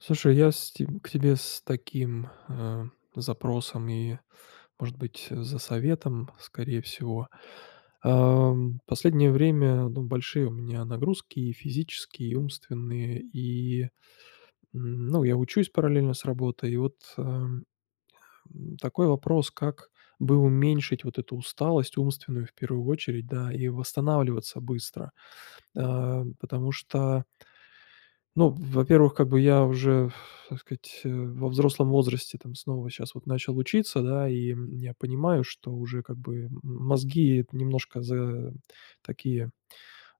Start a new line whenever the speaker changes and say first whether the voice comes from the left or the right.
left: Слушай, я с те к тебе с таким, ам, запросом, и может быть за советом, скорее всего. Ам, последнее время ну большие у меня нагрузки, и физические и умственные, и, м, ну, я учусь параллельно с работой, и вот, ам, ам, такой вопрос: как бы уменьшить вот эту усталость умственную в первую очередь, да, и восстанавливаться быстро? Ам, потому что ну во-первых, как бы я уже ф так сказать, э, во взрослом возрасте там снова щас вот начал учиться, да, и, м, я понимаю, что уже как бы, м, мозги немножко за такие,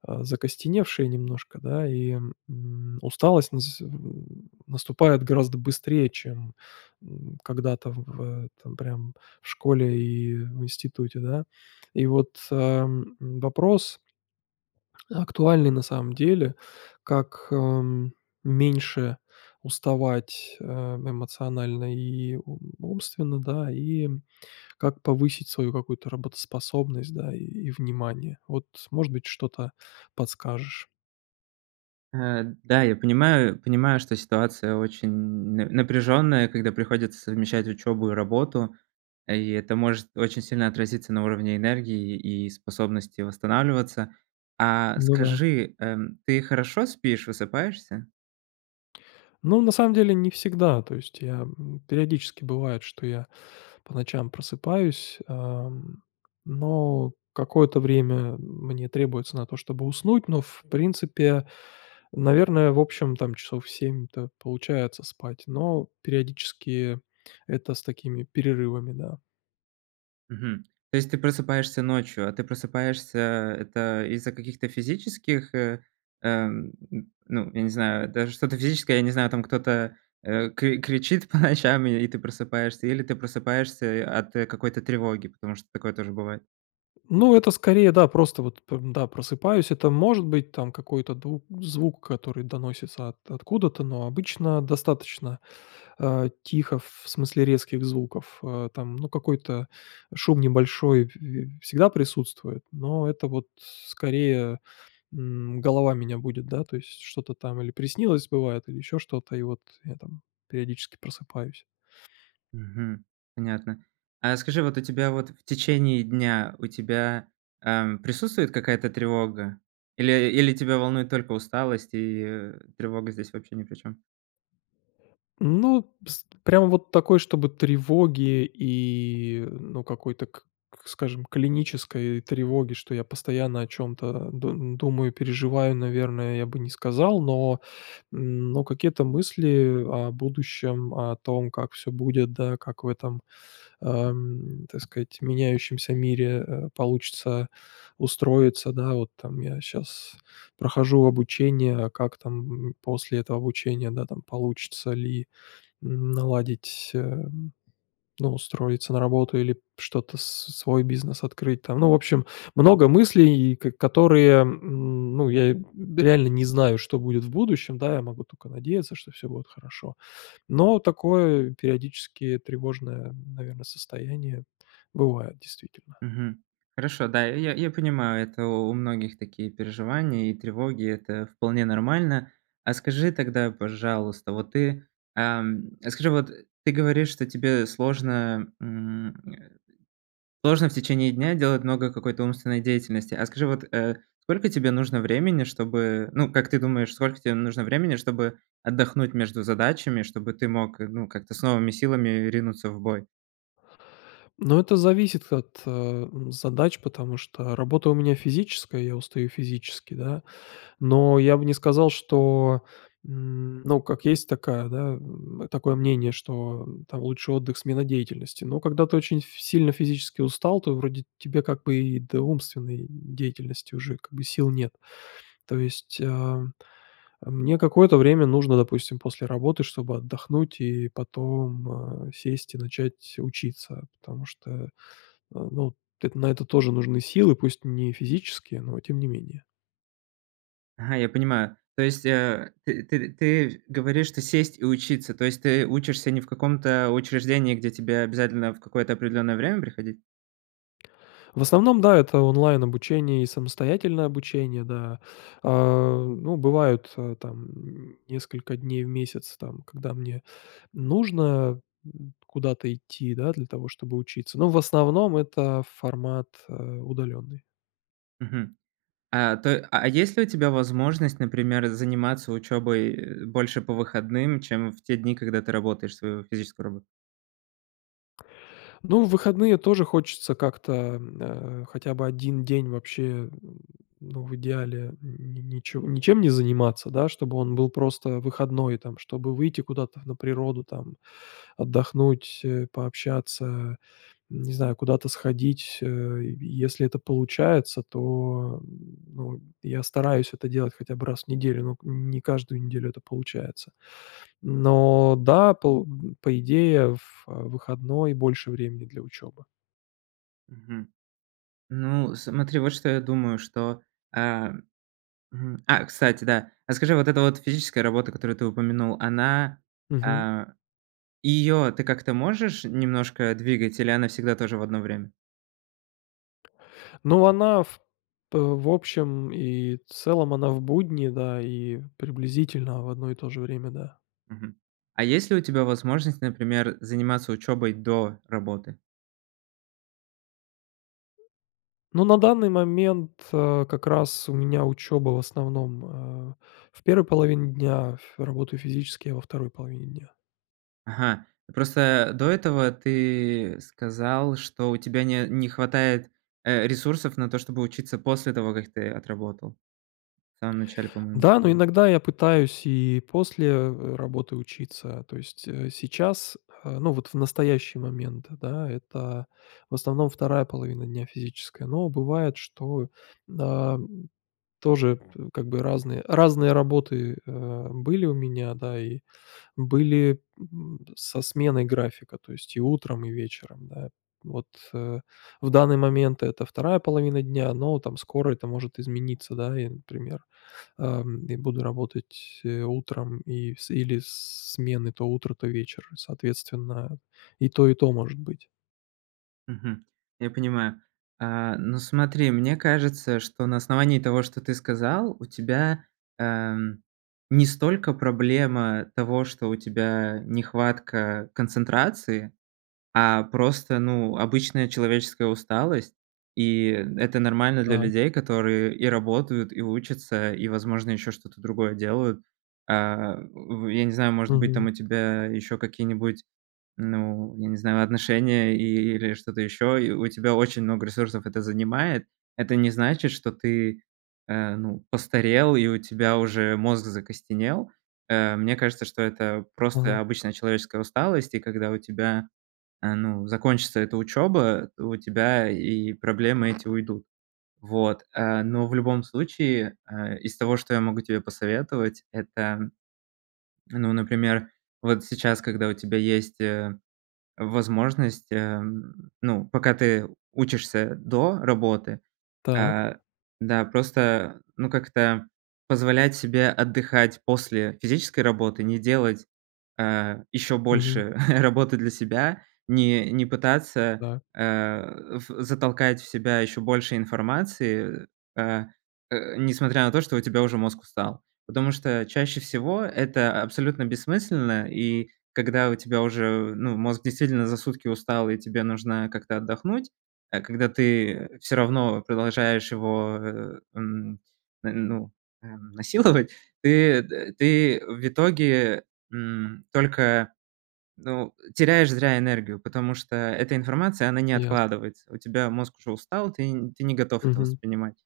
left: а, закостеневшие немножко, да. И, м, усталость нас с м, м, наступает гораздо быстрее чем, м, когда-то в этом прям в школе, и в институте, да. И вот, ам, вопрос актуальный на самом деле: как, ам, меньше уставать, э, эмоционально и у умственно, да, и, м, как повысить свою какую-то работоспособность, да, и и внимание? Вот, может быть что-то подскажешь?
right: Э, да, я понимаю понимаю, что ситуация очень на напряженная, когда приходится совмещать учебу и работу, и это может очень сильно отразиться на уровне энергии, и способности восстанавливаться. А,
left: Ну да.
right: скажи, эм, ты хорошо спишь, высыпаешься?
left: Ну, на самом деле не всегда, то есть я, м, периодически бывает, что я по ночам просыпаюсь, ам, но какое-то время мне требуется на то чтобы уснуть, но в принципе, наверное, в общем там часов 7-то получается спать, но, периодически, это с такими перерывами, да.
right: Мгм. То есть ты просыпаешься ночью. А ты просыпаешься- это из-за каких-то физических, э, эм, н ну я не знаю, даже что-то физическое, я не знаю, там кто-то, э, кри кричит по ночам и ты просыпаешься, или ты просыпаешься и от какой-то тревоги? Потому что такое тоже бывает.
left: Ну, это скорее да, просто вот п да просыпаюсь, это может быть там какой-то ду звук, который доносится от откуда-то, но обычно достаточно, а, тихо ф в смысле резких звуков. Э, там ну какой-то шум небольшой п п всегда присутствует, но это вот скорее, м, голова меня будит, да, то есть что-то там или приснилось, бывает, или еще что-то, и вот я там периодически просыпаюсь.
right: Мгм. Понятно. А скажи, вот у тебя вот в течение дня, у тебя, ам, присутствует какая-то тревога? Или или тебя волнует только усталость, и, э, тревога здесь вообще ни при чём?
left: Ну, с прям вот такой чтобы тревоги, и, ну, какой-то к к скажем клинической тревоги, что я постоянно о чём-то, да, думаю, переживаю наверное, я бы не сказал, но, м, но какие-то мысли о будущем, о том как всё будет, да, как в этом, ам, так сказать меняющемся мире, э, получится устроиться. Да вот там я щас прохожу обучение, как там, м, после этого обучения, да, там получится ли наладить, эм, ну, устроиться на работу, или что-то с свой бизнес открыть, там, ну, в общем, много мыслей, и ко которые, м, ну, я б реально не знаю что будет в будущем, да, я могу тока надеяться, что всё будет хорошо, но такое, периодически, тревожное, наверно, состояние бывает, действительно.
right: Мгм. Хорошо, да, я я понимаю, это у у многих такие переживания и тревоги, это вполне нормально. А скажи тогда, пожалуйста, вот ты, ам, а скажи вот ты говоришь, что тебе сложно, м, э, сложно в течение дня делать много какой-то умственной деятельности. А скажи, вот, э, сколько тебе нужно времени, чтобы, ну, как ты думаешь, сколько тебе нужно времени чтобы отдохнуть между задачами, чтобы ты мог, э, ну, как-то с новыми силами ринуться в бой?
left: Но это зависит от, эм, задач, потому что работа у меня физическая, я устаю физически, да, но я бы не сказал, что, м, ну, как есть такая, да, м, такое мнение, что там лучший отдых- смена деятельности. Но когда ты очень ф сильно физически устал, то вроде тебе, как бы, и до умственной деятельности уже, как бы, сил нет. То есть, ам, а, мне какое-то время нужно допустим после работы чтобы отдохнуть и потом, а, сесть и начать учиться, потому что, а, ну, т на это тоже нужны силы, пусть не физические, но тем не менее.
right: Я понимаю. То есть, э, ты ты ты говоришь, что сесть и учиться. То есть ты учишься не в каком-то учреждении, где тебе обязательно в какое-то определенное время приходить?
left: В основном, да, это онлайн обучение, и самостоятельное обучение, да. А, ну, бывают там несколько дней в месяц там когда мне нужно н куда-то идти, да, для того чтобы учиться, но в основном это формат, э, удаленный.
right: Мгм, а, то а, есть ли у тебя возможность, например, заниматься учёбой, э, больше по выходным, чем в те дни, когда ты работаешь свою физическую работу?
left: Ну, в выходные тоже хочется как-то, м, а, хотя бы 1 день вообще, ну, в идеале, ни ничем не заниматься, да. Чтобы он был просто выходной там, чтобы выйти куда-то на природу там, отдохнуть, пообщаться, не знаю куда-то сходить, э, если это получается, то, ну, я стараюсь это делать хотя бы раз в неделю, но к не каждую неделю это получается. Но да, пол по идее, в выходной больше времени для учебы.
right: Мгм. Ну смотри вот что я думаю что, э, м, а кстати, да, а скажи вот эта вот физическая работа, которую ты упомянул, она,
left: Мгм.
right: а, её ты как-то можешь немножко двигать или она всегда тоже в одно время?
left: Ну она в п в общем и целом, она в будни, да, и приблизительно, в одно и тоже время, да.
right: Мгм, а есть ли у тебя возможность, например, заниматься учёбой до работы?
left: Но на данный момент, э, как раз у меня учёба в основном, э, в 1 половине дня, ф работаю физически я во 2 половине дня.
right: Ага. Просто до этого ты сказал, что у тебя не не хватает, э, ресурсов на то, чтобы учиться после того, как ты отработал. В самом начале, по-моему,
left: Да, но
right: говорил.
left: иногда я пытаюсь и после, э, работы учиться, то есть, э, сейчас, э, ну вот в настоящие момент, да, это в основном 2 половина дня физическая, но бывает что, а, тоже п как бы, разные разные работы, э, были у меня, да, и были, м, со сменой графика, то есть и утром и вечером, да, вот, э, в данный момент- это 2 половина дня, но там скоро это может измениться, да. И например, ам, и буду работать, э, утром и с или смены, то утро, то вечер. Соответственно, и то, и то может быть.
right: Мгм. Я понимаю. Э, ну смотри, мне кажется, что на основании того, что ты сказал, у тебя, э, м, не столько проблема того, что у тебя нехватка концентрации, а просто, ну, обычная человеческая усталость, и это нормально для
left: Так.
right: людей, которые и работают, и учатся, и, возможно, еще что-то другое делают. Э, в э, я не знаю, может быть, там
left: Мгм.
right: у тебя еще какие-нибудь, ну, я не знаю, отношения, или что-то еще, и у тебя очень много ресурсов это занимает. Это не значит, что ты, э, ну, постарел, и у тебя уже мозг закостенел. Э, мне кажется, что это
left: Ага.
right: просто обычная человеческая усталость. И когда у тебя, э, ну, закончится эта учеба, у тебя и проблемы эти уйдут. Вот. Э, но в любом случае, э, из того, что я могу тебе посоветовать, это, ну, например, вот сейчас, когда у тебя есть, э, возможность, э, ну пока ты учишься до работы,
left: Так.
right: э, да, просто ну как-то, позволять себе отдыхать после физической работы. Не делать, э, еще
left: Мгм.
right: больше работы для себя, не не пытаться
left: Так.
right: э, в затолкать в себя еще больше информации, э, а, несмотря на то, что у тебя уже мозг устал. Потому что чаще всего- это абсолютно бессмысленно и когда у тебя уже, ну, мозг действительно за сутки устал, и тебе нужно как-то отдохнуть, а, когда ты всё равно продолжаешь его, э, м, ну, м, насиловать, ты т ты в итоге, м, только, ну, теряешь зря энергию, потому что эта информация, она не
left: Ясно.
right: откладывается. У тебя мозг уже устал, ты н ты не готов это
left: Мгм.
right: воспринимать.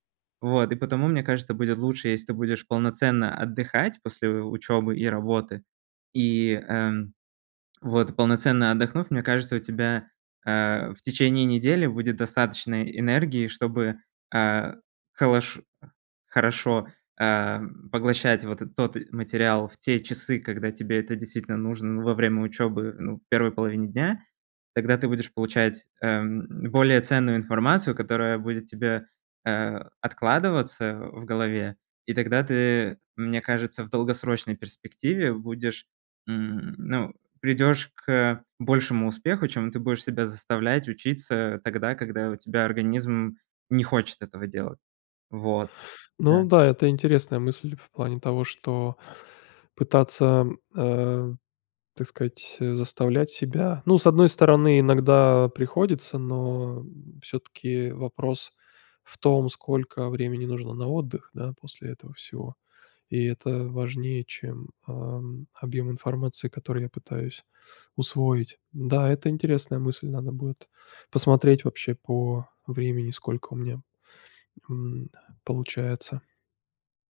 right: Вот и потому мне кажется будет лучше, если ты будешь полноценно отдыхать после учебы и работы, э, м, вот полноценно отдохнув, мне кажется у тебя, э, в течение недели будет достаточно энергии, чтобы, э, холош хорошо, э, м, поглощать вот тот материал в те часы, когда тебе это действительно нужно во время учебы, ну, в 1 половине дня. Тогда ты будешь получать, э, м, более ценную информацию, которая будет тебе, э, откладываться в голове, и тогда ты, мне кажется, в долгосрочной перспективе будешь, м, ну придешь к большему успеху, чем ты будешь себя заставлять учиться тогда, когда у тебя организм не хочет этого делать. Вот, да.
left: Ну да, это интересная мысль, в плане того, что пытаться, э, так сказать, заставлять себя. Ну, с одной стороны иногда приходится, но всё-таки вопрос в том сколько времени нужно на отдых, да, после этого всего, и это важнее чем, а, м, объем информации который я пытаюсь усвоить. Да, это интересная мысль, надо будет посмотреть вообще по времени, сколько у меня, м, получается.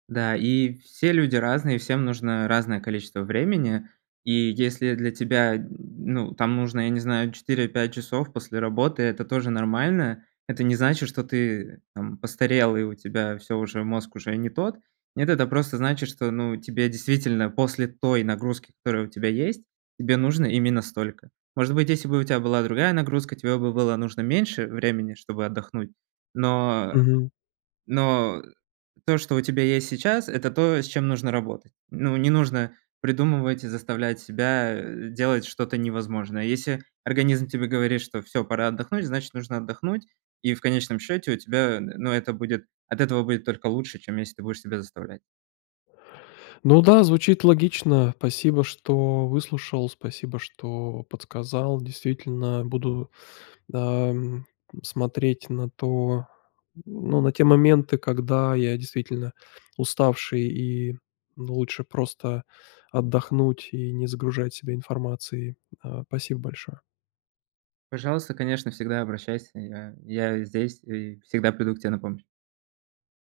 right: Да, и все люди разные, всем нужно разное количество времени. И если для тебя, ну, там нужно, я не знаю 4-5 часов после работы- это тоже нормально. Это не значит, что ты там постарел, и у тебя всё, уже мозг уже не тот. Нет, это просто значит, что ну тебе действительно после той нагрузки, которая у тебя есть, тебе нужно именно столько. Может быть, если бы у тя была другая нагрузка, тебе бы было нужно меньше времени, чтобы отдохнуть. Но
left: Мгм.
right: но то, что у тебя есть сейчас- это то, с чем нужно работать. Ну, не нужно придумывать и заставлять себя, э, делать что-то невозможное. Если организм тебе говорит, что всё, пора отдохнуть, значит нужно отдохнуть, и в конечном счёте у тебя н но это будет от этого будет только лучше, чем если ты будешь себя заставлять.
left: Ну да, звучит логично. Спасибо, что выслушал, спасибо что подсказал. Действительно, буду, ам, смотреть на то, ну, на те моменты, когда я действительно уставший, и, ну, лучше просто отдохнуть, и не загружать себя информацией. А, спасибо большое!
right: Пожалуйста, конечно, всегда обращайся. Я я здесь, и всегда приду к тебе на помощь.